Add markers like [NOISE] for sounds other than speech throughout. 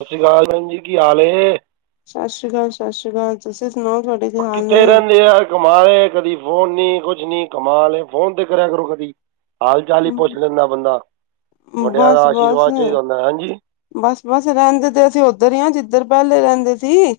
ਸਤ ਸ਼੍ਰੀ ਕਾਲ ਭੈਣ ਜੀ, ਕੀ ਹਾਲ ਏ? ਸਤਿ ਸ਼੍ਰੀ ਅਕਾਲ, ਸਤਿ ਸ਼੍ਰੀ ਅਕਾਲ ਤੁਸੀਂ ਸੁਣਾਓ ਤੁਹਾ ਓ ਕਿਥੇ ਰਹਿੰਦੇ ਆ? ਕਮਾਲ ਏ, ਕਦੀ ਫੋਨ ਨੀ, ਕੁਛ ਨੀ ਕਮਾਲ ਏ, ਫੋਨ ਤੇ ਕਰਿਆ ਕਰੋ ਕਦੀ। ਹਾਲ ਚਾਲ ਹੀ ਪੁੱਛ ਲੈਂਦਾ ਬੰਦਾ, ਵਡਿਆ ਦਾ ਆਸ਼ੀਰਵਾਦ ਚਾਹੀਦਾ ਹੁੰਦਾ ਹਾਂਜੀ। ਬਸ-ਬਸ, ਰਹਿੰਦੇ ਤੇ ਅਸੀਂ ਉੱਧਰ ਹੀ ਆਂ, ਜਿੱਧਰ ਪਹਿਲੇ ਰਹਿੰਦੇ ਸੀ।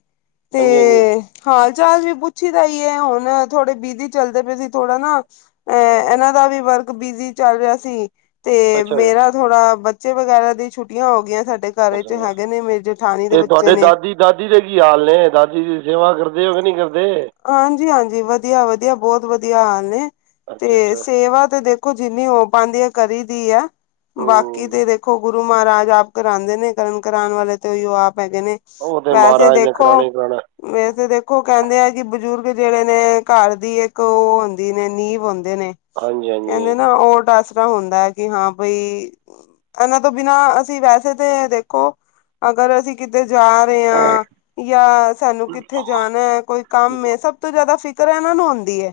ਤੇ ਹਾਂਜੀ, ਹਾਂਜੀ। ਹਾਲ ਚਾਲ ਵੀ ਪੁੱਛੀ ਦਾ ਹੀ ਐ ਹੁਣ ਥੋੜੇ ਬਿਜੀ ਚੱਲਦੇ ਪਏ ਸੀ ਥੋੜਾ ਨਾ ਐ ਇਹਨਾਂ ਦਾ ਵੀ ਵਰਕ ਬਿਜ਼ੀ ਚੱਲ ਰਿਹਾ ਸੀ ਤੇ ਅੱਛਾ ਜੀ, ਮੇਰਾ ਥੋੜਾ ਬੱਚੇ ਵਗੈਰਾ ਦੀ ਛੁੱਟੀਆਂ ਹੋ ਗਈਆਂ ਸਾਡੇ ਘਰ ਵਿੱਚ ਅੱਛਾ ਹੈਗੇ ਨੇ ਮੇਰੇ ਜੇਠਾਣੀ ਦੇ ਅਤੇ ਬੱਚੇ ਤੁਹਾਡੇ ਨੇ ਦਾਦੀ ਦਾਦੀ ਦੇ ਕੀ ਹਾਲ ਨੇ, ਦਾਦੀ ਜੀ ਦੀ ਸੇਵਾ ਕਰਦੇ ਓ ਕਿ ਨਹੀਂ ਕਰਦੇ? ਹਾਂਜੀ, ਹਾਂਜੀ ਵਧੀਆ, ਵਧੀਆ ਬਹੁਤ ਵਧੀਆ ਹਾਲ ਨੇ ਅੱਛਾ ਤੇ ਅੱਛਾ ਸੇਵਾ ਤੇ ਦੇਖੋ ਦੇਖੋ ਜਿੰਨੀ ਹੋ ਪਾਉਂਦੀ ਹੈ ਕਰੀ ਦੀ ਹੈ। ਬਾਕੀ ਹੂੰ ਤੇ ਦੇਖੋ, ਗੁਰੂ ਮਹਾਰਾਜ ਆਪ ਕਰਾਂਦੇ ਨੇ। ਕਰਨ ਕਰਾਨ ਵਾਲੇ ਤੇ ਓਹੀਓ ਆਪ ਹੈਗੇ ਨੇ। ਉਹ ਤਾਂ ਵੈਸੇ ਮਹਾਰਾਜ ਨੇ ਦੇਖੋ, ਕਰਾਉਣਾ ਹੀ ਕਰਾਉਣਾ ਵੈਸੇ ਦੇਖੋ ਕਹਿੰਦੇ ਐ ਕਿ ਬਜ਼ੁਰਗ ਜਿਹੜੇ ਨੇ, ਘਰ ਦੀ ਇੱਕ ਉਹ ਹੁੰਦੀ ਨੇ, ਨੀਂਵ ਹੁੰਦੇ ਨੇ। ਹਾਂਜੀ ਹਾਂਜੀ ਕਹਿੰਦੇ ਹਾਂਜੀ ਨਾ, ਓਟ ਆਸ ਸਰਾ ਹੁੰਦਾ ਹੈ ਕਿ ਹਾਂ ਬਈ ਇਹਨਾਂ ਤੋਂ ਬਿਨਾਂ ਅਸੀਂ ਵੈਸੇ ਤੇ ਦੇਖੋ ਅਗਰ ਅਸੀਂ ਕਿਤੇ ਜਾ ਰੇ ਆਂ, ਯਾ ਸਾਨੂੰ ਕਿੱਥੇ ਜਾਨੈ, ਕੋਈ ਕੰਮ ਏ ਸਭ ਤੋਂ ਜ਼ਿਆਦਾ ਫਿਕਰ ਇਹਨਾ ਨੂੰ ਹੁੰਦੀ ਹੈ।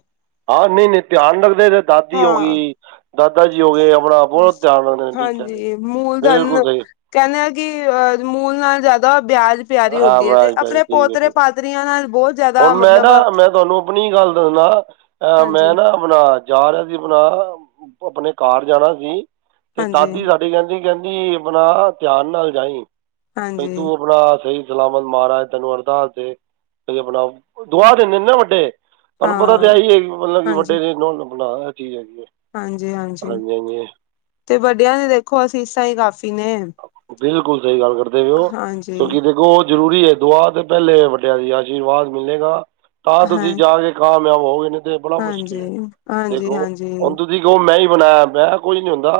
ਹਾਂ, ਨਹੀਂ-ਨਹੀਂ ਧਿਆਨ ਰੱਖਦੇ ਨੇ, ਦਾਦੀ ਹੋ ਹਾਂ ਗਈ ਦਾਦਾ ਜੀ ਹੋ ਗਏ ਆਪਣਾ ਬਹੁਤ ਧਿਆਨ ਰੱਖਦੇ ਨੇ, ਠੀਕ ਕਹਿ ਰਹੇ ਹੋ, ਹਾਂਜੀ ਮੂਲਧਨ ਬਿਲਕੁਲ ਸਹੀ। ਕਹਿੰਦੇ ਆ ਕਿ ਅਹ ਮੂਲ ਨਾਲ ਜ਼ਿਆਦਾ ਬਿਆਜ ਹਾਂ ਬਸ ਬਸ ਜੀ ਠੀਕ ਹੈ ਠੀਕ ਨਾਲ ਬਹੁਤ ਜ਼ਿਆਦਾ ਹੁਣ ਮੈਂ ਮਤਲਬ ਨਾ ਮੈਂ ਤੁਹਾਨੂੰ ਆਪਣੀ ਗੱਲ ਦੱਸਦਾ ਅ ਮੈਂ ਹਾਂਜੀ ਨਾ, ਅਪਣਾ ਜਾ ਰਿਹਾ ਸੀ ਬਣਾ ਆਪਣੇ ਘਰ ਜਾਣਾ ਸੀ ਤੇ ਹਾਂਜੀ ਦਾਦੀ ਸਾਡੀ, ਦੀ ਕਹਿੰਦੀ, ਕਹਿੰਦੀ ਆਪਣਾ ਧਿਆਨ ਨਾਲ ਜਾਈ ਬਈ ਹਾਂਜੀ ਤੂੰ ਆਪਣਾ ਸਹੀ ਸਲਾਮਤ ਮਹਾਰਾਜ ਤੈਨੂੰ ਅਰਦਾਸ ਤੇ ਆਪਣਾ ਦੁਆ ਦਿੰਨਦੇ ਨਾ ਵੱਡੇ। ਹਾਂ ਤੁਹਾਨੂੰ ਪਤਾ ਤੇ ਆਹੀ ਹੈ ਮਤਲਬ ਕਿ ਹਾਂਜੀ ਵੱਡੇ ਨੇ ਬਣਾ ਇਹ ਚੀਜ਼ ਹੈਗੀ ਹੈ ਹਾਂਜੀ- ਹਾਂਜੀ, ਤੇ ਵਡਿਆਂ ਦੀ ਦੇਖੋ ਅਸੀਸਾਂ ਹੀ ਕਾਫ਼ੀ ਨੇ। ਬਿਲਕੁਲ ਸਹੀ ਗੱਲ ਕਰਦੇ ਪਏ ਹੋ ਹਾਂਜੀ ਤੁਸੀ ਦੇਖੋ ਜ਼ਰੂਰੀ ਹੈ ਦੁਆ ਤੇ ਪਹਿਲੇ ਵੱਡਿਆਂ ਦੀ, ਆਸ਼ੀਰਵਾਦ ਮਿਲੇਗਾ। ਤਾਂ ਹਾਂ ਤੁਸੀਂ ਜਾ ਕੇ ਕਾਮਯਾਬ ਹੋ ਗਏ ਨੇ ਤੇ ਬੜਾ ਹਾਂਜੀ, ਮੁਸ਼ਕਿਲ ਏ। ਹਾਂਜੀ, ਦੇਖੋ ਹੁਨ ਹਾਂਜੀ, ਤੁਸ ਤੁਸੀ ਕੋ ਮੈਂ ਹੀ ਬਣਾਇਆ ਮੈਂ ਕੁਝ ਨੀ ਹੁੰਦਾ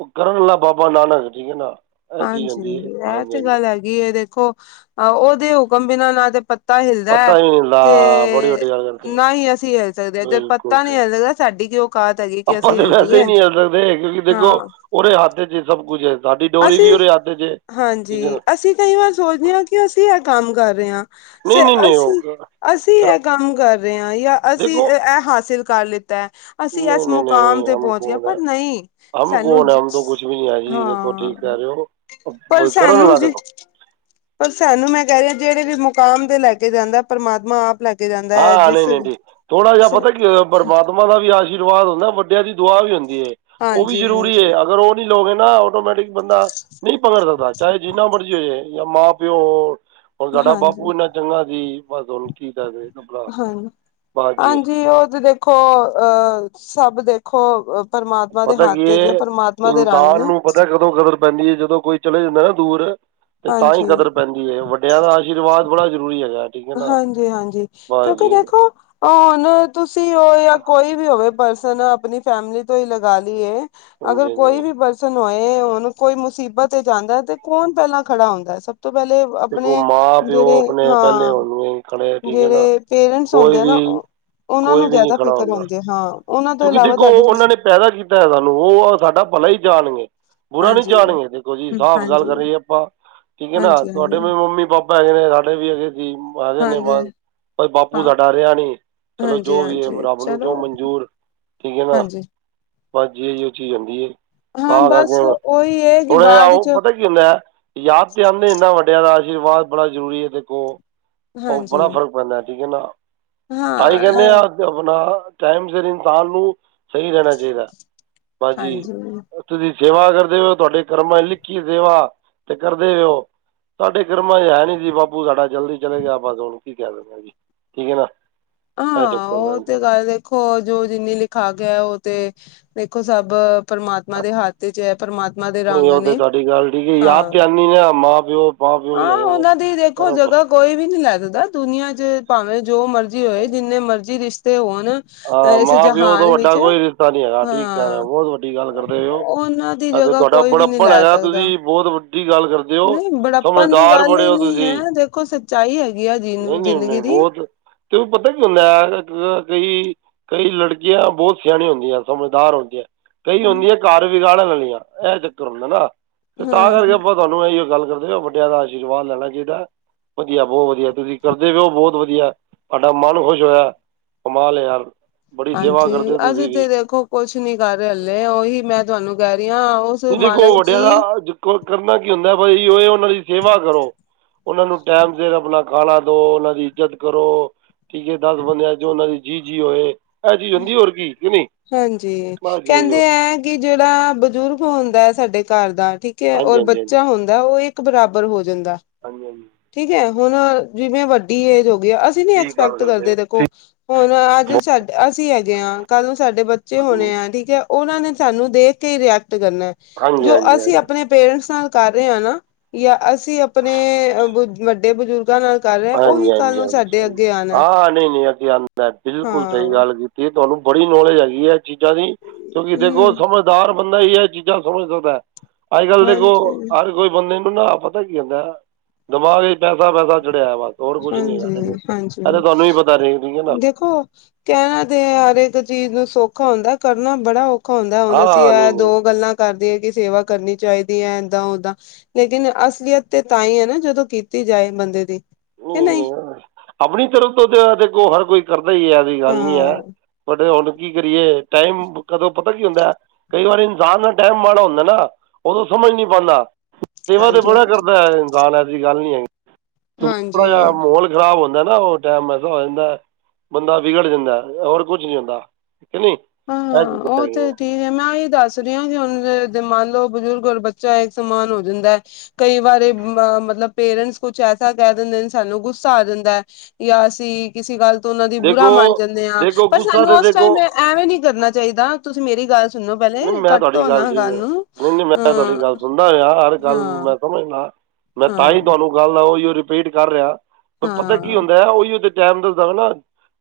ਉਹ ਕਰਨ ਵਾਲਾ ਬਾਬਾ ਨਾਨਕ ਠੀਕ ਐ ਨਾ, ਇਹ ਚੀਜ਼ ਹਾਂਜੀ, ਹੁੰਦੀ ਹੈ ਇਹ ਹਾਂਜੀ ਤੇ ਹਾਂਜੀ ਗੱਲ ਹੈਗੀ ਏ ਦੇਖੋ, ਅਹ ਉਹਦੇ ਹੁਕਮ ਬਿਨਾਂ ਨਾ ਤੇ ਪੱਤ ਪੱਤਾ ਹਿਲਦੇ। ਪਤਾ ਹੀ ਨਹੀਂ ਹੁੰਦਾ ਬੜੀ ਤੇ ਵੱਡੀ ਗੱਲ ਕਰਦੇ ਹੋ ਨਾਹੀ ਅਸੀਂ ਹਿਲ ਸਕਦੇ ਹਾਂ ਜਦ ਬਿਲਕੁਲ ਪੱਤਾ ਜੀ ਨਹੀਂ ਹਿਲਦਾ ਸਾਡੀ ਕਿ ਓਕਾਤ ਹੈਗੀ। ਕਿ ਆਪਾਂ ਅਸੀਂ ਤੇ ਹਿਲ ਵੈਸੇ ਹੀ ਜਾਈਏ ਨਹੀਂ ਹਿਲ ਸਕਦੇ, ਕਿਉਂਕਿ ਦੇਖੋ ਹਾਂ ਉਹਦੇ ਹੱਥ ਈ ਚ ਏ ਸਭ ਕੁਛ ਹੈ। ਸਾਡੀ ਡੋਰੀ ਅਸੀਂ ਵੀ ਉਹਦੇ ਹੱਥੇ ਚ ਹੈ ਠੀਕ ਹੈ ਨਾ ਹਾਂਜੀ, ਅਸੀਂ ਕਈ ਵਾਰ ਸੋਚਦੇ ਹਾਂ ਕਿ ਅਸੀਂ ਇਹ ਕੰਮ ਕਰ ਰਹੇ ਹਾਂ। ਨਹੀਂ ਸਰ ਨਹੀਂ ਨਹੀਂ ਅਸੀਂ, ਉਹ ਅਸੀਂ ਕਰ ਇਹ ਕੰਮ ਕਰ ਰਹੇ ਹਾਂ ਯਾ ਅਸੀਂ ਦੇਖੋ ਇਹ ਹਾਸਿਲ ਕਰ ਲਿੱਤਾ ਐ, ਅਸੀਂ ਐਸ ਮੁਕਾਮ ਤੇ ਪਹੁੰਚ ਗਏ ਪਰ ਨਹੀਂ ਸਾਨੂੰ ਜ ਸ ਹਾਂ, ਪਰ ਸਾਨੂੰ ਜੇ ਪਰ ਸਾਨੂੰ ਮੈਂ ਕਹਿ ਰਹੀ ਆਂ, ਜਿਹੜੇ ਵੀ ਮੁਕਾਮ ਤੇ ਲੈ ਕੇ ਜਾਂਦੈ, ਪਰਮਾਤਮਾ ਆਪ ਲੈ ਕੇ ਜਾਂਦਾ ਹੈ ਹਾਂ ਨਹੀਂ, ਜਿਸ ਨਹੀਂ ਨੀ ਥੋੜ੍ਹਾ ਜਿਹਾ ਪਤਾ ਕੀ ਹੋਇਆ ਪਰਮਾਤ, ਉਹਨਾਂ ਦਾ ਵੀ ਆਸ਼ੀਰਵਾਦ ਹੁੰਦਾ ਵੱਡਿਆਂ ਦੀ ਦੁਆ ਵੀ ਹੁੰਦੀ ਹੈ। ਉਹ ਵੀ ਹਾਂਜੀ ਜ਼ਰੂਰੀ ਹਾਂਜੀ ਹੈ। ਅਗਰ ਉਹ ਨਹੀਂ ਲੋ ਗੇ ਨਾ ਆਟੋਮੈਟਿਕ ਬੰਦਾ ਨਹੀਂ ਪਕੜ ਸਕਦਾ ਚਾਹੇ ਜਿੰਨਾ ਮਰਜ਼ੀ ਹੋ ਜਾਏ। ਜਾਂ ਮਾਂ ਪਿਓ ਹੋਰ ਸਾਡਾ ਹਾਂਜੀ ਬਾਪੂ ਇੰਨਾ ਚੰਗਾ ਸੀ ਬਸ ਹਣੂੰ ਕੀ ਆਪਣਾ ਹਾਂਜੀ, ਬਸ ਜੀ ਹਾਂਜੀ ਉਹ ਤੇ ਦੇਖੋ ਅਹ ਸਭ ਦੇਖੋ ਪਰਮਾਤਮਾ ਦੇ ਪਤਾ ਕੀ ਹੱਥ ਚ ਪ੍ਰਮਾਤਮਾ ਦੇ ਰੰਗ ਨੇ। ਉਦੋਂ ਕਦਰ ਪੈਂਦੀ ਹੈ। ਜਦੋਂ ਕੋਈ ਚਲੇ ਜਾਂਦਾ ਨਾ ਦੂਰ ਤੇ ਤਾਂ ਹੀ ਹਾਂਜੀ ਕਦਰ ਪੈਂਦੀ। ਵੱਡਿਆਂ ਦਾ ਆਸ਼ੀਰਵਾਦ ਬੜਾ ਜ਼ਰੂਰੀ ਹੈਗਾ, ਠੀਕ ਹੈ ਨਾ ਹਾਂਜੀ, ਹਾਂਜੀ ਬਸ ਕਿਉਂਕਿ ਜੀ ਦੇਖੋ ਹੁਣ ਤੁਸੀਂ ਹੋ ਜਾਂ ਕੋਈ ਵੀ ਹੋਵੇ ਪਰਸਨ ਆਪਣੀ ਫੈਮਿਲੀ ਤੋਂ ਹੀ ਲਗਾ ਲਈਏ, ਅਗਰ ਹਾਂਜੀ ਕੋਈ ਹਾਂਜੀ ਵੀ ਬਸ ਹੋਏ ਹੁਣ ਕੋਈ ਮੁਸੀਬਤ ਤੇ ਜਾਂਦਾ ਤੇ ਕੌਣ ਪਹਿਲਾਂ ਖੜਾ ਹੁੰਦਾ। ਸਭ ਤੋਂ ਪਹਿਲੇ ਆਪਣੇ ਜਿਹੜੇ ਆ। ਮੇਨ ਖੇੜੇ। ਜਿਹੜੇ ਪੇਰੈਂਟਸ ਹੁੰਦੇ ਆ ਨਾਂ। ਉਹਨਾਂ ਕੋਈ ਨੂੰ ਵੀ ਨਹੀਂ ਜ਼ਿਆਦਾ ਖੜ੍ਹਾ ਫ਼ਿਕਰ ਹੁੰਦਾ ਹੁੰਦੀ ਆ ਹਾਂ। ਉਹਨਾਂ ਤੋਂ ਕਿਉਂਕਿ ਇਲਾਵਾ ਦੇਖੋ ਕਰਦੇੰ ਉਹਨਾਂ ਤੁਸੀਂ। ਨੇ ਪੈਦਾ ਕੀਤਾ ਹੈ ਸਾਨੂੰ ਉਹ ਸਾਡਾ ਭਲਾ ਹੀ ਜਾਣਗੇ। ਬੁਰਾ ਨੀ ਹਾਂਜੀ ਜਾਣਗੇ ਦੇਖੋ ਜੀ। ਹਮ, ਸਾਫ਼ ਗੱਲ ਹਾਂਜੀ ਕਰਹੀਏ ਆਪਾਂ। ਠੀਕ ਹੈ। ਨਾ ਹਾਂਜੀ ਤੁਹਾਡੇ ਵੀ ਹਾਂਜੀ ਮੰਮੀ ਪਾਪਾ ਹੈਗੇ ਨੇ ਸਾਡੇ ਵੀ ਹੈਗੇ ਸੀ। ਹੈਗੇ ਨੇ ਹਾਂਜੀ ਬਸ। ਪਰ ਬਾਪੂ ਹਾਂ ਸਾਡਾ ਰਿਹਾ ਨੀ ਚਲੋ ਹਾਂਜੀ ਜੋ ਵੀ ਹੈ ਹਾਂਜੀ ਰੱਬ ਨੂੰ ਜੋ ਚਲੋ ਮਨਜ਼ੂਰ। ਠੀਕ ਹੈ ਨਾ ਹਾਂਜੀ ਜਹੜੀ ਉਹ ਚੀਜ਼ ਆਉਂਦੀ ਹੈ। ਹਾਂ ਤਾਂ ਬਸ ਕਰਕੇ ਉਹੀ ਹੈ ਕਿ ਥੋੜਾ ਜਿਹਾ ਬਾਅਦ ਉਹ ਚ ਪਤਾ। ਕਹਿੰਦਾ ਯਾਦ ਤੇ ਆਉਂਦੇ। ਇਨਾਂ ਵੱਡਿਆਂ ਦਾ ਆਸ਼ੀਰਵਾਦ ਬੜਾ ਜ਼ਰੂਰੀ ਹੈ ਦੇਖੋ। ਉਹ ਹਾਂਜੀ ਬੜਾ ਫਰਕ ਪੈਂਦਾ ਠੀਕ ਹੈ ਨਾ। ਤਾਂਈ ਹਾਂ ਕਹਿੰਦੇ ਆਂ। ਅ, ਆਪਣਾ ਟਾਈਮ ਸਿਰ ਇਨਸਾਨ ਨੂੰ। ਸਹੀ ਰਹਿਣਾ ਚਾਹੀਦਾ ਬਸ ਜੀ। ਹਾਂਜੀ ਤੁਸੀਂ ਸੇਵਾ ਕਰਦੇ ਹੋ। ਤੁਹਾਡੇ ਕਰਮਾਂ ਚ ਲਿਖੀਏ ਸੇਵਾ ਤੇ ਕਰਦੇ ਰਹੋ। ਸਾਡੇ ਕਰਮਾ 'ਚ ਹੈ ਨੀ ਸੀ ਬਾਪੂ ਸਾਡਾ ਜਲਦੀ ਚਲਿਆਂ ਗਿਆ। ਬਸ ਹੁਣ ਕੀ ਕਹਿ ਸਕਦੇ ਜੀ। ਠੀਕ ਹੈ ਨਾਂ। ਹਾਂ ਉਹ ਤੇ ਗੱਲ ਦੇਖੋ ਜੋ ਜਿੰਨੀ ਲਿਖਾ ਕੇ ਆਇਆਂ। ਉਹ ਤੇ ਦੇਖੋ ਸਭ। ਪਰਮਾਤਮਾ ਦੇ ਹੱਥ ਚ ਹੈ। ਪ੍ਰਮਾਤਮਾ ਦੇ ਰੰਗ ਉਹ ਤਾਂ ਨੇ ਤੁਹਾਡੀ ਗੱਲ ਠੀਕ ਹਾਂ। ਯਾਦ ਕੁਛ ਦਹਾਨੀ ਨਹੀਂ ਹੈ। ਮਾਂ ਪਿਓ ਤੋਂ ਬਾਅਦ। ਆਂ ਉਹਨਾਂ ਦੀ ਦੇਖੋ ਜਗ੍ਹਾ। ਕੋਈ ਵੀ ਨਹੀਂ ਲੈ ਸਕਦਾ। ਦੁਨੀਆਂ 'ਚ' ਭਾਵੇਂ ਜੋ ਮਰਜ਼ੀ ਹੋਏ ਜਿੰਨੇ ਮਰਜ਼ੀ ਰਿਸ਼ਤੇ ਹੋਣ। ਇਸ ਮਾਂ ਪਿਓ ਤੋਂ ਜਹਾਨ ਵੱਡਾ ਵਿੱਚ ਕੋਈ ਰਿਸ਼ਤਾ ਨਹੀਂ ਹੈਗਾ ਠੀਕ ਕਹਿ ਰਹੇ ਹਾਂ। ਹੋ ਬਹੁਤ ਵੱਡੀ ਗੱਲ ਕਰਦੇ ਪਏ ਹੋ ਉਹਨਾਂ ਦੀ ਅਤੇ ਜਗ੍ਹਾ ਤੁਹਾਡਾ ਕੋਈ ਵੀ ਨਹੀਂ ਬੜੱਪਣ ਲੈ ਹੈਗਾ ਸਕਦਾ। ਤੁਸੀਂ ਬਹੁਤ ਵੱਡੀ ਗੱਲ ਕਰਦੇ ਹੋ ਨਹੀਂ ਬੁਢਾਪਾ ਦੀ ਸਮਝਦਾਰ ਗੱਲ ਬੜੇ ਹੀ ਹੋ ਨੀ ਤੁਸੀਂ ਹੈ ਦੇਖੋ ਸੱਚਾਈ ਹੈਗੀ ਆ। ਜੀਨੂੰ ਜ਼ਿੰਦਗੀ ਦੀ। ਤੈਨੂੰ ਪਤਾ ਕਿ ਹੁੰਦਾ ਆ। ਮੈਂ ਗਈ। ਕਈ ਲੜਕੀਆਂ ਬਹੁਤ ਸਿਆਣੀਆਂ ਹੁੰਦੀਆਂ। ਸਮਝਦਾਰ ਹੁੰਦੀਆਂ। ਕਈ ਹੁੰਦੀਆਂ। ਘਰ ਵਗਾੜਨ ਲੈ ਵਾਲੀਆਂ। ਇਹ ਚੱਕਰ ਹੁੰਦਾ ਨਾ ਤੇ ਤਾਂ ਕਰਕੇ ਹਾਂ ਆਪਾਂ। ਤੁਹਾਨੂੰ ਇਹੀ ਗੱਲ ਕਰਦੇ ਆਂ। ਵੱਡਿਆਂ ਦਾ ਆਸ਼ੀਰਵਾਦ ਲੈਣਾ ਚਾਹੀਦਾ। ਵਧੀਆ ਬਹੁਤ ਵਧੀਆ ਤੁਸੀਂ ਕਰਦੇ ਰਹੋ। ਬਹੁਤ ਵਧੀਆ ਤੁਡਾ ਮਨ ਖੁਸ਼ ਹੋਇਆ। ਕਮਾਲ ਆਂ ਯਾਰ। ਬੜੀ ਸੇਵਾ ਕਰਦੇ ਹਾਂਜੀ ਹੋ ਅਸੀਂ ਤੁਸੀਂ ਵੀ ਤੇ ਦੇਖੋ ਕੁਛ ਨੀ ਕਰ ਰਹੇ ਹਲੇੇ। ਉਹੀ ਮੈਂ ਤੁਹਾਨੂੰ ਕਹਿ ਰਹੀ ਹਾਂ। ਹੁਣ ਦੇਖੋ ਮਾਲਕ ਵੱਡਿਆਂ ਦੀ ਦਾ। ਕਰਨਾ ਕੀ ਹੁੰਦਾ। ਬਸ ਉਹ ਉਹਨਾਂ ਦੀ ਸੇਵਾ ਕਰੋ। ਉਹਨਾਂ ਨੂੰ ਟਾਈਮ ਸਿਰ ਆਪਣਾ ਖਾਣਾ ਦੋ ਉਹਨਾਂ ਦੀ ਇੱਜਤ ਕਰੋ। ਠੀਕ ਹੈ ਦੱਸ ਬੰਦਿਆਂ 'ਚ ਉਹਨਾਂ ਦੀ ਜੀ ਜੀ ਹੋਏ। ਹਾਂਜੀ ਹਦੀ ਹੋਰ ਕੀ। ਕਿ ਹਾਂਜੀ ਨਹੀਂ ਜੀ ਜੀ ਕਹਿੰਦੇ ਹੋ। ਹੈ ਕਿ ਜਿਹੜਾ ਬਜ਼ੁਰਗ ਹੁੰਦਾ ਹੈ। ਸਾਡੇ ਘਰ ਦਾ ਠੀਕ ਹੈ ਹਾਂਜੀ ਔਰ ਹਾਂਜੀ ਹਾਂਜੀ ਬੱਚਾ ਹੁੰਦਾ। ਤਾਂ ਉਹ ਇੱਕ ਬਰਾਬਰ ਹੋਂ ਜਾਂਦਾ। ਹਾਂਜੀ ਹਾਂਜੀ। ਠੀਕ ਹੈ ਹੁਣ ਜਿਵੇਂ ਵੱਡੀ ਏਜ ਹੋ ਗਈ ਆ। ਅਸੀਂ ਨੀ ਠੀਕ ਗੱਲ ਐਕਸ਼ਪੈਕਟ ਹੋ ਕਰਦੇ ਦੇਖੋ। ਤੁਸੀਂ ਹੁਣ ਅੱਜ ਸਾਡੇ ਅਸੀਂ ਹੈਗੇ ਹਾਂ ਕੱਲ ਨੂੰ ਸਾਡੇ ਬੱਚੇ ਹੋਣੇ ਬਹੁਤ- ਆ ਠੀਕ ਹੈ।। ਉਹਨਾਂ ਨੇ ਸਾਨੂੰ ਦੇਖ ਕੇ ਰੀਐਕਟ ਕਰਨਾ। ਹਾਂਜੀ ਜੋ ਹਾਂਜੀ ਅਸੀਂ ਹਾਂਜੀ ਆਪਣੇ ਪੇਰੈਂਟਸ ਨਾਲ ਕਰ ਰਹੇ ਹਾਂ ਨਾਂ। ਜਾਂ ਅਸੀਂ ਕਿ ਆਪਣੇ ਵੱਡੇ ਬਜ਼ੁਰਗਾਂ ਨਾਲ ਗੱਲ। ਹਾਂਜੀ ਹਜੀ ਹਾਂਜੀ ਹਾਂ ਨਹੀਂ ਨਹੀ। ਅਸੀਂ ਆਉਂ ਬਿਲਕੁਲ ਸਹੀ ਹਾਂ ਗੱਲ। ਤੇ ਤੁਹਾਨੂੰ ਬੜੀ ਨੌਲੇਜ ਹੈਗੀ ਹੈ ਚੀਜ਼ਾਂ ਦੀ। ਕਿਉਂਕਿ ਦੇਖੋ ਹਮ ਸਮਝ। ਹੁਸ਼ਿਆਰ ਬੰਦਾ ਹੀ ਇਹ ਚੀਜ਼ਾਂ ਸਮਝ ਸਕਦਾ। ਅੱਜ ਕੱਲ੍ਹ ਦੇਖੋ ਹਾਂਜੀ ਹਰ ਕੋਈ ਬੰਦੇ ਨੇ। ਪਤਾ ਕੀ ਹੁੰਦਾ। ਦਿਮਾਗ ਚ ਪੈਸਾ ਪੈਸਾ ੜਿਆ ਬ ਹੋਰ ਕੁੱਝ ਨੀ ਕਰ ਹਾਂਜੀ ਆਂ। ਤਾਂ ਹਾਂਜੀ ਤੁਹਾਨੂੰ ਵੀ ਪਤਾ ਠੀਕ ਨਾ। ਦੇਖੋ। ਕਹਿਣਾ ਤੇ ਹਰ ਇੱਕ ਚੀਜ਼ ਨੂੰ ਸੌਖਾ ਹੁੰਦਾ ਕਰਨਾ ਬੜਾ ਔਖਾ ਦੁੱਖ ਹੁੰਦਾ ਹੁਣ ਅਸੀਂ ਹਾਂ ਇਹ ਨਹੀਂ ਨਹੀਂ ਦੋ ਗੱਲਾਂ ਕਰਦੇ ਹੈ ਕਿ ਸੇਵਾ ਕਰਨੀ ਚਾਹੀਦੀ ਹੈ ਏਦਾਂ ਉਦਾਂ। ਲੇਕਿਨ ਅਸਲੀਅਤ ਤੇ ਤਾਂ ਹੀ ਹੈ ਨਾ ਜਦੋਂ ਕੀਤੀ ਜਾਏ ਬੰਦੇ ਦੀ ਕਿ ਨਹੀਂ। ਆਪਣੀ ਤਰਫ਼ ਤੋਂ ਤਾਂ ਦੇਖੋ ਹਰ ਕੋਈ ਕਰਦਾ ਹੀ ਐਸੀ ਗੱਲ ਨਹੀਂ ਹੈ ਹਾਂ ਬਟ ਹੁਣ। ਕੀ ਕਰੀਏ ਟਾਈਮ ਕਦੋਂ ਪਤਾ ਕੀ ਹੁੰਦਾ ਕਈ ਵਾਰੀ ਇਨਸਾਨ ਦਾ ਟਾਈਮ ਮਾੜਾ ਹੁੰਦਾ ਨਾ ਉਦੋਂ ਸਮਝ ਨਹੀਂ ਪਾਉਂਦਾ। ਸੇਵਾ ਤੇ ਹਾਂਜੀ ਬੜਾ ਹਾਂਜੀ ਕਰਦਾ ਇਸਾਨ ਐਸੀ ਗੱਲ ਨੀ ਹੈਗੀ ਥੋੜਾ ਜਾ ਹਾਂਜੀ ਮਾਹੌਲ ਖਰਾਬ ਹੁੰਦਾ ਨਾ ਉਹ ਟਾਈਮ ਐਸਾ ਹੋ ਜਾਂਦਾ। ਬੰਦਾ ਵਿਗੜ ਜਾਂਦਾ ਹੋਰ ਕੁਝ ਨੀ ਹੁੰਦਾ ਠੀਕ ਹੈ ਕੇ ਨਹੀਂ ਇਹ ਹਾਂ ਚੀਜ਼ਾਂ ਉਹ ਤੇ ਹੈਗੀਆਂ ਠੀਕ ਤੇ ਮੈਂ ਇਹ ਦੱਸ ਰਹੀ ਹਾਂ ਕਿ ਹੁਣ ਮੰਨ ਲਓ ਬਜ਼ੁਰਗ ਔਰ ਬੱਚਾ ਇੱਕ ਸਮਾਨ ਹੋ ਜਾਂਦਾ ਹੈ। ਕਈ ਵਾਰੇ ਅ ਮਤਲਬ ਪੇਰੈਂਟਸ ਕੁਛ ਐਸਾ ਕਹਿ ਦਿੰਦੇ ਸਾਨੂੰ ਗੁੱਸਾ ਜਾਦਾ ਹੈ। ਜਾਂ ਅਸੀਂ ਕਿਸੇ ਗੱਲ ਤੋਂ ਉਹਨਾਂ ਦੀ ਬੁਰਾ ਦੇਖੋ ਮੰਨ ਜਾਂਦੇ ਹਾਂ ਦੇਖੋ ਪਰ ਗੁੱਸਾ ਸਾਨੂੰ ਤਾਂ ਉਸ ਦੇਖੋ ਟਾਈਮ। ਐਵੇਂ ਨੀ ਕਰਨਾ ਚਾਹੀਦਾ ਤੁਸੀਂ ਮੇਰੀ ਗੱਲ ਸੁਣੋ ਪਹਿਲੇ ਨਹੀਂ ਮੈਂ ਤੁਹਾਡੀ ਕੱਟੋ ਗੱਲ ਨਾ ਠੀਕ ਆ ਨੂੰ ਨਹੀਂ ਨਹੀਂ ਅ ਮੈਂ ਤੁਹਾਡੀ ਗੱਲ ਸੁਣਦਾ ਆਂ ਹਰ ਗੱਲ ਨੂੰ ਹਾਂ ਮੈਂ ਸਮਝਨਾ ਮੈਂ ਤਾਂ ਹੀ ਹਾਂ ਤੁਹਾਨੂੰ ਗੱਲ ਆ ਉਹੀ ਰਿਪੀਟ ਕਰ ਰਿਹਾ ਪਤਾ ਹਾਂ ਕੀ ਹੁੰਦਾ ਹੈ ਉਹੀ ਉਹਦੇ ਟਾਈਮ ਦੱਸਦਾ ਹਨਾ।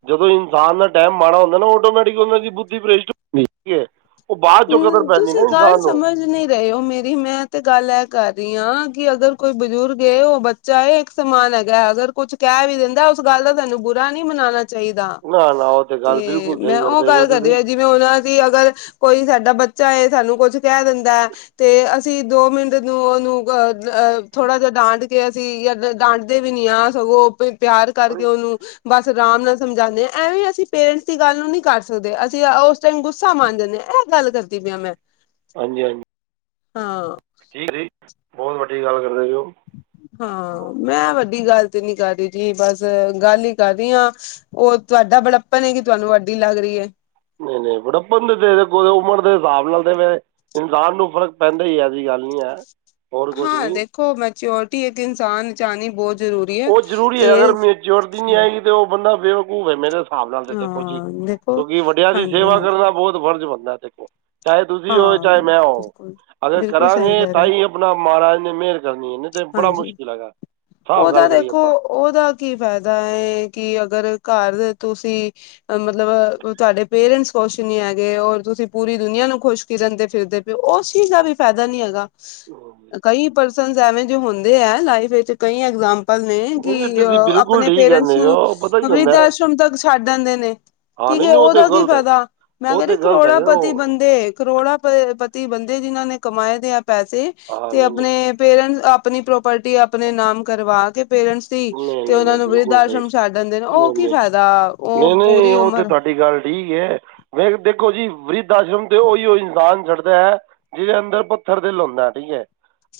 ਜਦੋਂ ਇਨਸਾਨ ਦਾ ਟਾਈਮ ਮਾੜਾ ਹੁੰਦਾ ਨਾ ਓਟੋਮੈਟਿਕ ਉਹਨਾਂ ਦੀ ਬੁੱਧੀ ਪ੍ਰਸ਼ਟ ਹੁੰਦੀ ਹੈ। ਉਹ ਬਾਅਦ ਚੋਂ ਕਦਰ ਹਮ ਪੈਂਦੀ ਨਾ ਤੁਸੀਂ ਗੱਲ ਇਨਸਾਨ ਨੂੰ ਸਮਝ ਨਹੀਂ ਤੇ ਇਹੋ ਮੇਰੀ ਮੈਂ ਤੇ ਗੱਲ ਇਹ ਕਰ ਰਹੀ ਹਾਂ ਕਿ ਅਗਰ ਕੋਈ ਬਜ਼ੁਰਗ ਹੈ ਉਹ ਬੱਚੇ। ਚਾਹੇ ਇੱਕ ਸਮਾਨ ਹੈਗਾ ਅਗਰ ਕੁੱਛ ਕਹਿ ਵੀ ਦਿੰਦਾ ਉਸ ਗੱਲ ਦਾ ਸਾਨੂੰ ਬੁਰਾ ਨੀ ਮਨਾਉਣਾ। ਚਾਹੀਦਾ ਨਾ ਨਾ ਉਹ ਤੇ ਗੱਲ ਬਿਲਕੁਲ ਸਹੀ ਮੈਂ ਉਹ ਕਰਦੇ ਪਏ ਹੋ ਗੱਲ ਕਰਦੀ ਤੁਸੀਂ ਹਾਂ ਜਿਵੇਂ ਉਹਨਾਂ ਦੀ ਅਗਰ। ਕੋਈ ਸਾਡਾ ਬੱਚਾ ਹੈ ਸਾਨੂੰ ਕੁਛ ਕਹਿ ਦਿੰਦਾ ਹੈ ਤੇ ਅਸੀਂ ਦੋ ਮਿੰਟ ਨੂੰ ਉਹਨੂੰ ਥੋੜ੍ਹਾ ਜਿਹਾ ਡਾਂਟ ਕੇ ਅਸੀਂ ਜਾਂ ਡਾਂਟ ਦੇ ਵੀ ਨੀ ਆ ਸਗੋਂ ਪਿਆਰ ਕਰਕੇ ਉਹਨੂੰ ਬਸ ਆਰਾਮ ਨਾਲ ਸਮਝਾਉਂਦੇ ਹਾਂ। ਐਵੇਂ ਅਸੀਂ ਪੇਰੈਂਟਸ ਦੀ ਗੱਲ ਨੂੰ ਨਹੀਂ ਕਰ ਸਕਦੇ। ਅਸੀਂ ਉਸ ਟਾਈਮ ਗੁੱਸਾ ਮੰਨ ਜਾਂਦੇ ਹਾਂ। ਇਹ ਗੱਲ ਕਰਦੀ ਪਈ ਆਂ ਮੈਂ। ਹਾਂਜੀ ਹਾਂਜੀ। ਹਾਂ। ਠੀਕ ਜੀ ਬਹੁਤ ਵੱਡੀ ਗੱਲ ਕਰਦੇ ਜੇ ਉਹ। ਹਾਂ ਮੈਂ ਵੱਡੀ ਗੱਲ ਤੇ ਨਹੀਂ ਕਰ ਰਹੀ ਬਸ ਗੱਲ ਹੀ ਕਰ ਰਹੀ ਹਾਂ। ਉਹ ਤੁਹਾਡਾ ਬੜੱਪਨ ਹੈ ਕਿ ਤੁਹਾਨੂੰ ਵੱਡੀ ਲੱਗ ਰਹੀ ਹੈ। ਨਹੀਂ ਨਹੀਂ ਬੜੱਪਣ ਤੇ ਤੇਰੇ ਕੋਲ਼ ਉਮਰ ਦੇ ਹਿਸਾਬ ਨਾਲ ਤੇ ਮੈਂ। ਇਨਸਾਨ ਨੂੰ ਫ਼ਰਕ ਪੈਂਦਾ ਹੀ ਐਸੀ ਗੱਲ ਨਹੀਂ ਹੈ। ਹੋਰ ਕੁਝ ਹਾਂ ਨਹੀਂ ਦੇਖੋ ਮੈਚਿਓਰਟੀ ਇੱਕ ਇਨਸਾਨ ਚ ਅਣੀ ਬਹੁਤ ਜ਼ਰੂਰੀ ਹੈ ਉਹ ਜ਼ਰੂਰੀ ਹੈ। ਅਗਰ ਇਹ ਮਿਚੋਰਟੀ ਨਹੀਂ ਆਏਗੀ ਤੇ ਉਹ ਬੰਦਾ ਬੇਵਕੂਫ ਹੈ ਮੇਰੇ। ਹਿਸਾਬ ਨਾਲ ਤੇ ਦੇਖੋ ਜੀ ਹਾਂ ਦੇਖੋ ਕਿਉਂਕਿ ਵੱਡਿਆਂ ਦੀ ਹਾਂਜੀ ਸੇਵਾ ਹਾਂਜੀ ਕਰਨਾ ਬਹੁਤ ਫ਼ਰਜ਼ ਬਣਦਾ ਦੇਖੋ। ਚਾਹੇ ਤੁਸੀਂ ਹੋ ਹਾਂ ਚਾਹੇ ਮੈਂ ਹੋ। ਬਿਲਕੁਲ ਅਗਰ ਬਿਲਕੁਲ ਸਹੀ ਕਰਾਂਗੇ ਕਹਿ ਰਹੇ ਤਾਂ ਹੋ। ਹੀ ਆਪਣਾ ਮਹਾਰਾਜ ਨੇ ਮਿਹਰ ਕਰਨੀ ਹੈ ਨਹੀਂ ਤੇ ਬੜਾ ਹਾਂਜੀ ਮੁਸ਼ਕਿਲ ਹੈਗਾ। ਸਾਫ਼ ਉਹਦਾ ਗੱਲ। ਕਰੀਏ ਦੇਖੋ ਉਹਦਾ ਕੀ ਫਾਇਦਾ ਹੈ ਕੀ ਅਗਰ ਘਰ ਤੁਸੀਂ। ਮਤਲਬ ਤੁਹਾਡੇ ਪੇਰੈਂਟਸ ਕੁਛ ਨੀ ਹੈਗੇ, ਔਰ ਤੁਸੀਂ ਪੂਰੀ ਦੁਨੀਆਂ ਨੂੰ ਖੁਸ਼ ਕਿਰਨ ਦੇ ਫਿਰਦੇ ਪ ਉਸ ਚੀਜ਼ ਦਾ ਵੀ ਫਾਇਦਾ ਨੀ ਹੈਗਾ ਆਪਾਂ ਕਈ ਪਰ ਸੀਨਜ਼ ਐਵੇ ਜੈ ਹੁੰਦੇ ਐ, ਲਾਈਫ ਵਿੱਚ ਕਈ ਐਗਜ਼ਾਮ ਪਲ ਨੇ ਨਹੀਂ ਕਿ ਤੁਸੀਂ ਬਿਲਕੁਲ ਆਪਣੇ ਠੀਕ ਪੇਰੈਂਟਸ ਕਹਿੰਦੇ ਹੋ ਨੂੰ ਉਹ ਪਤਾ ਕੀ ਵਰਿਦ ਹੁੰਦਾ ਹੈ। ਆਸ਼ਰਮ ਤੱਕ ਛੱਡ ਦਿੰਦੇ ਨੇ। ਹਾਂ ਠੀਕ ਨਹੀਂ ਨਹੀਂ ਉਹ ਤਾਂ ਉਹਦਾ ਕੀ ਗਲਤ ਹੈ ਫਾਇਦਾ ਮੈਂ ਉਹ ਤਾਂ ਕਹਿੰਦੀ ਗਲਤ ਕਰੋੜਾਂ ਹੈਗੇ ਪਤੀ ਉਹ ਬੰਦੇ ਕਰੋੜਾਂ ਪ ਪਤੀ ਬੰਦੇ ਜਿਨ੍ਹਾਂ ਨੇ ਕਮਾਏ ਦੇ ਆ ਪੈਸੇ, ਹਾਂ ਤੇ ਨਹੀਂ ਨਹੀਂ ਆਪਣੇ ਪੇਰੈਂਟਸ ਆਪਣੀ ਪ੍ਰੋਪਰਟੀ ਆਪਣੇ ਨਾਮ ਕਰਵਾ ਕੇ, ਪੇਰੈਂਟਸ ਸੀ ਨਹੀਂ ਤੇ ਨਹੀਂ ਉਹਨਾ ਨਹੀਂ ਨੂੰ ਵਰਧ ਬਿਲਕੁਲ ਸਹੀ ਆਸ਼ਰਮ ਛੱਡਣ ਦੇਣ ਉਹ ਨਹੀਂ ਕੀ ਫਾਇਦਾ ਉਹ ਪੂਰੀ ਉਮਰ ਦੀ ਗੱਲ ਠੀਕ ਹੈ। ਵੇਖ ਦੇਖੋ ਜੀ ਵਰਿਧ ਆਸ਼ਰਮ ਤੇ ਉਹੀ ਉਹ ਇਨਸਾਨ ਛੱਡਦਾ ਹੈ। ਜਿਹਦੇ ਅੰਦਰ ਪੁੱਥਰ ਦਿਲ ਹੁੰਦਾ ਠੀਕ ਐ,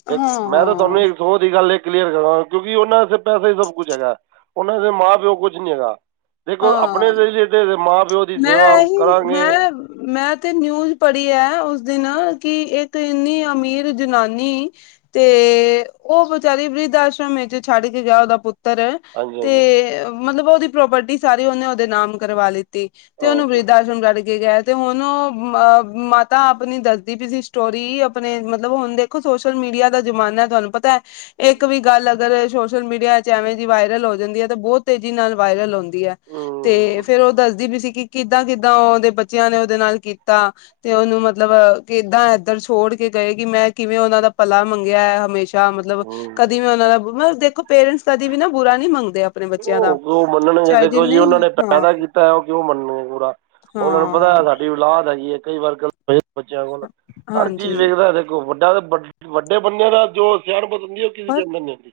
ਹਾਂ ਜੇ ਮੈਂ ਤਾਂ ਹਾਂ ਤੁਹਾਨੂੰ ਇੱਕ ਸੋਚ ਦੀ ਗੱਲ ਐ ਕਲੀਅਰ ਕਰਾਂ ਕਿਉਂਕਿ ਓਨਾਂ ਸ ਪੈਸਾ ਹੀ ਸਭ ਕੁੱਛ ਹੈਗਾ, ਓਨਾਂ ਦੇ ਮਾਂ ਪਿਓ ਕੁਛ ਨੀ ਹੈਗਾ। ਦੇਖੋਂ ਹਾਂ ਆਪਨੇ ਜ਼ਰੀਏ ਤੇ ਮਾਂ ਪਿਓ ਦੀ ਸੇਵਾ ਮੈਂ ਇਹੀ ਕਰਾਂਗੇ। ਮੈਂ ਮੈਂ ਤੇ ਨਿਊਜ ਪੜ੍ਹੀ ਐ ਉਸ ਦਿਨ ਕਿ ਇੱਕ ਇੰਨੀ ਅਮੀਰ ਜਨਾਨੀ ਤੇ ਓ ਵਿਚਾਰੀ ਵ੍ਰਿਧ ਆਸ਼ਰਮ ਵਿੱਚ ਛੱਡ ਕੇ ਗਿਆ ਓਦਾ ਪੁੱਤ ਤਰ ਹਾਂਜੀ ਤੇ ਹਾਂਜੀ ਮਤਲਬ ਓਦੀ ਪ੍ਰੋਪਰਟੀ ਸਾਰੀ ਓਨੇ ਓਦੇ ਨਾਮ ਕਰਵਾਲੀ ਕੀਤੀ ਤੇ, ਓਨੂੰ ਓਕੇ ਬ੍ਰਿਧ ਆਸ਼ਰਮ ਛੱਡ ਕੇ ਗਿਆ। ਤੇ ਹੁਣ ਓ ਅ ਮਾਤਾ ਆਪਨੀ ਦੱਸਦੀ ਪਈ ਸੀ ਸਟੋਰੀ, ਅਪਨੇ ਮਤਲਬ ਹੁਨ ਦੇ ਦੇਖੋ ਸੋਸ਼ਲ ਮੀਡੀਆ ਦਾ ਜ਼ਮਾਨਾ ਤੁਹਾਨੂੰ ਪਤਾ ਐ, ਇੱਕ ਵੀ ਗੱਲ ਅਗਰ ਏ ਸੋਸ਼ਲ ਮੀਡੀਆ 'ਚ ਐਵੇਂ ਦੀ ਵਾਇਰਲ ਹੋ ਜਾਂਦੀ ਐ, ਤੇ ਬੋਤ ਤੇਜ਼ੀ ਨਾਲ ਵਾਇਰਲ ਹੁੰਦੀ ਐ। ਤੇ ਹੂੰ ਫੇਰ ਓ ਦੱਸਦੀ ਪੀ ਸੀ ਕਿ ਕਿੱਦਾਂ-ਕਿੱਦਾਂ ਓਦੇ ਬੱਚਿਆਂ ਨੇ ਓਦੇ ਨਾਲ ਕੀਤਾ। ਤੇ ਓਨੂੰ ਮਤਲਬ ਕਿੱਦਾਂ ਏਧਰ ਛੋੜ ਕੇ ਗਏ ਕਿ ਮੈਂ ਕਿਵੇਂ ਓਨਾਂ ਦਾ ਭਲਾ ਮੰਗਿਆ ਹਮੇਸ਼ਾ ਯਾ ਮਤਲਬ ਕਦੀ ਹੂੰ, ਵੀ ਓਨਾਂ ਦਾ, ਮਤਲਬ ਦੇਖੋ ਪੇਰੈਂਟਸ ਕਦੇ ਵੀ ਨਾ ਬੁਰਾ ਨੀ ਮੰਗਦੇ ਆਪ ਓ ਜੋ ਮੰਨਣ ਗੇ ਤੇ ਦੇਖੋ ਜੀ, ਓਨਾਂ ਨੇ ਹਾਂ ਪੈਦਾ ਕੀਤਾ ਓ ਕਿਉਂ ਮੰਗਨ ਗੇ ਬੁਰਾ ਓਨਾਂ ਨੂੰ ਪਤਾ ਹਾਂ ਸਾਡੀ ਔਲਾਦ ਹੈਗੀ ਏ ਕਈ ਵਾਰ [UNINTELLIGIBLE] ਬੱਚਿਆਂ ਕੋਲ ਹਰ ਚੀਜ਼ ਹਾਂਜੀ ਵੇਖਦਾ ਵੱਡਾ ਵੱਡੇ ਬੰਦਿਆਂ ਦਾ ਜੋ ਸਿਆਣਪਤ ਹੰਦੀ, ਓ ਕਿਸੇ ਦੇ ਪਰ ਅੰਦਰ ਨੀ ਹੁੰਦੀ।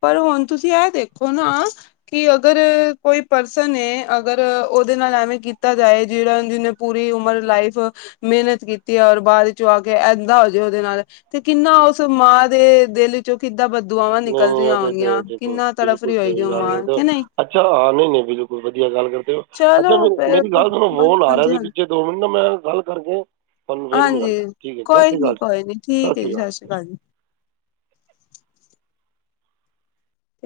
ਪਰ ਹੋਨ ਤੁਸੀਂ ਐ ਦੇਖੋ ਨਾ ਕਿ ਅਗਰ ਕੋਈ ਪਰਸਨ ਏ ਅਗਰ ਓਦੇ ਨਾਲ ਐਵੇਂ ਕੀਤਾ ਜਾਏ, ਜੇੜਾ ਜਿਨੇ ਪੂਰੀ ਉਮਰ ਲਾਈਫ ਮਿਹਨਤ ਕੀਤੀ ਐ ਔਰ ਬਾਦ ਚੋਂ ਆ ਕੇ ਏਦਾ ਹੋ ਜੇ ਓਦੇ ਨਾਲ। ਤੇ ਕਿੰਨਾ ਉਸ ਮਾਂ ਦੇ ਦਿਲ ਵਿੱਚੋਂ ਕਿੱਦਾਂ ਬਦੁਆਵਾਂ ਨਈ ਓ ਤੇ ਹੈ ਦੇਖੋ ਬਿਲਕੁਲ ਹੋਏਗੀ ਸਹੀ ਉਹ ਗੱਲ ਮਾਂ ਕਰਦੇ ਹੋ, ਕਿ ਨਹੀਂ ਅੱਛਾ ਹਾਂ ਨਈ-ਨਈ ਬਿਲਕੁਲ ਵਧੀਆ ਗੱਲ ਕਰਦੇ ਹੋ। ਅੱਛਾ, ਚਲੋ ਫੇਰ ਮੇਰੀ-ਮੇਰੀ ਗੱਲ ਸੁਨੋ ਹਾਂਜੀ ਫੋਨ ਆ ਰਿਹਾ ਸੀ ਹਾਂਜੀ ਪਛੇ ਦੋ ਮਿੰਟ ਮੈਂ ਗੱਲ ਕਰਕੇ ਤੁਹਾਨੂੰ ਫਿਰ ਹਾਂਜੀ ਮਿਲਾਨਾ, ਠੀਕ ਐ ਸਤਿ ਕੋਈ ਸ੍ਰੀ ਨੀ ਅਕਾਲ, ਕੋਈ ਨੀ ਸਤਿ ਠੀਕ ਹੈ ਜੀ ਸ੍ਰੀ ਸਤਿ ਸ਼੍ਰੀ ਅਕਾਲ। ਜੀ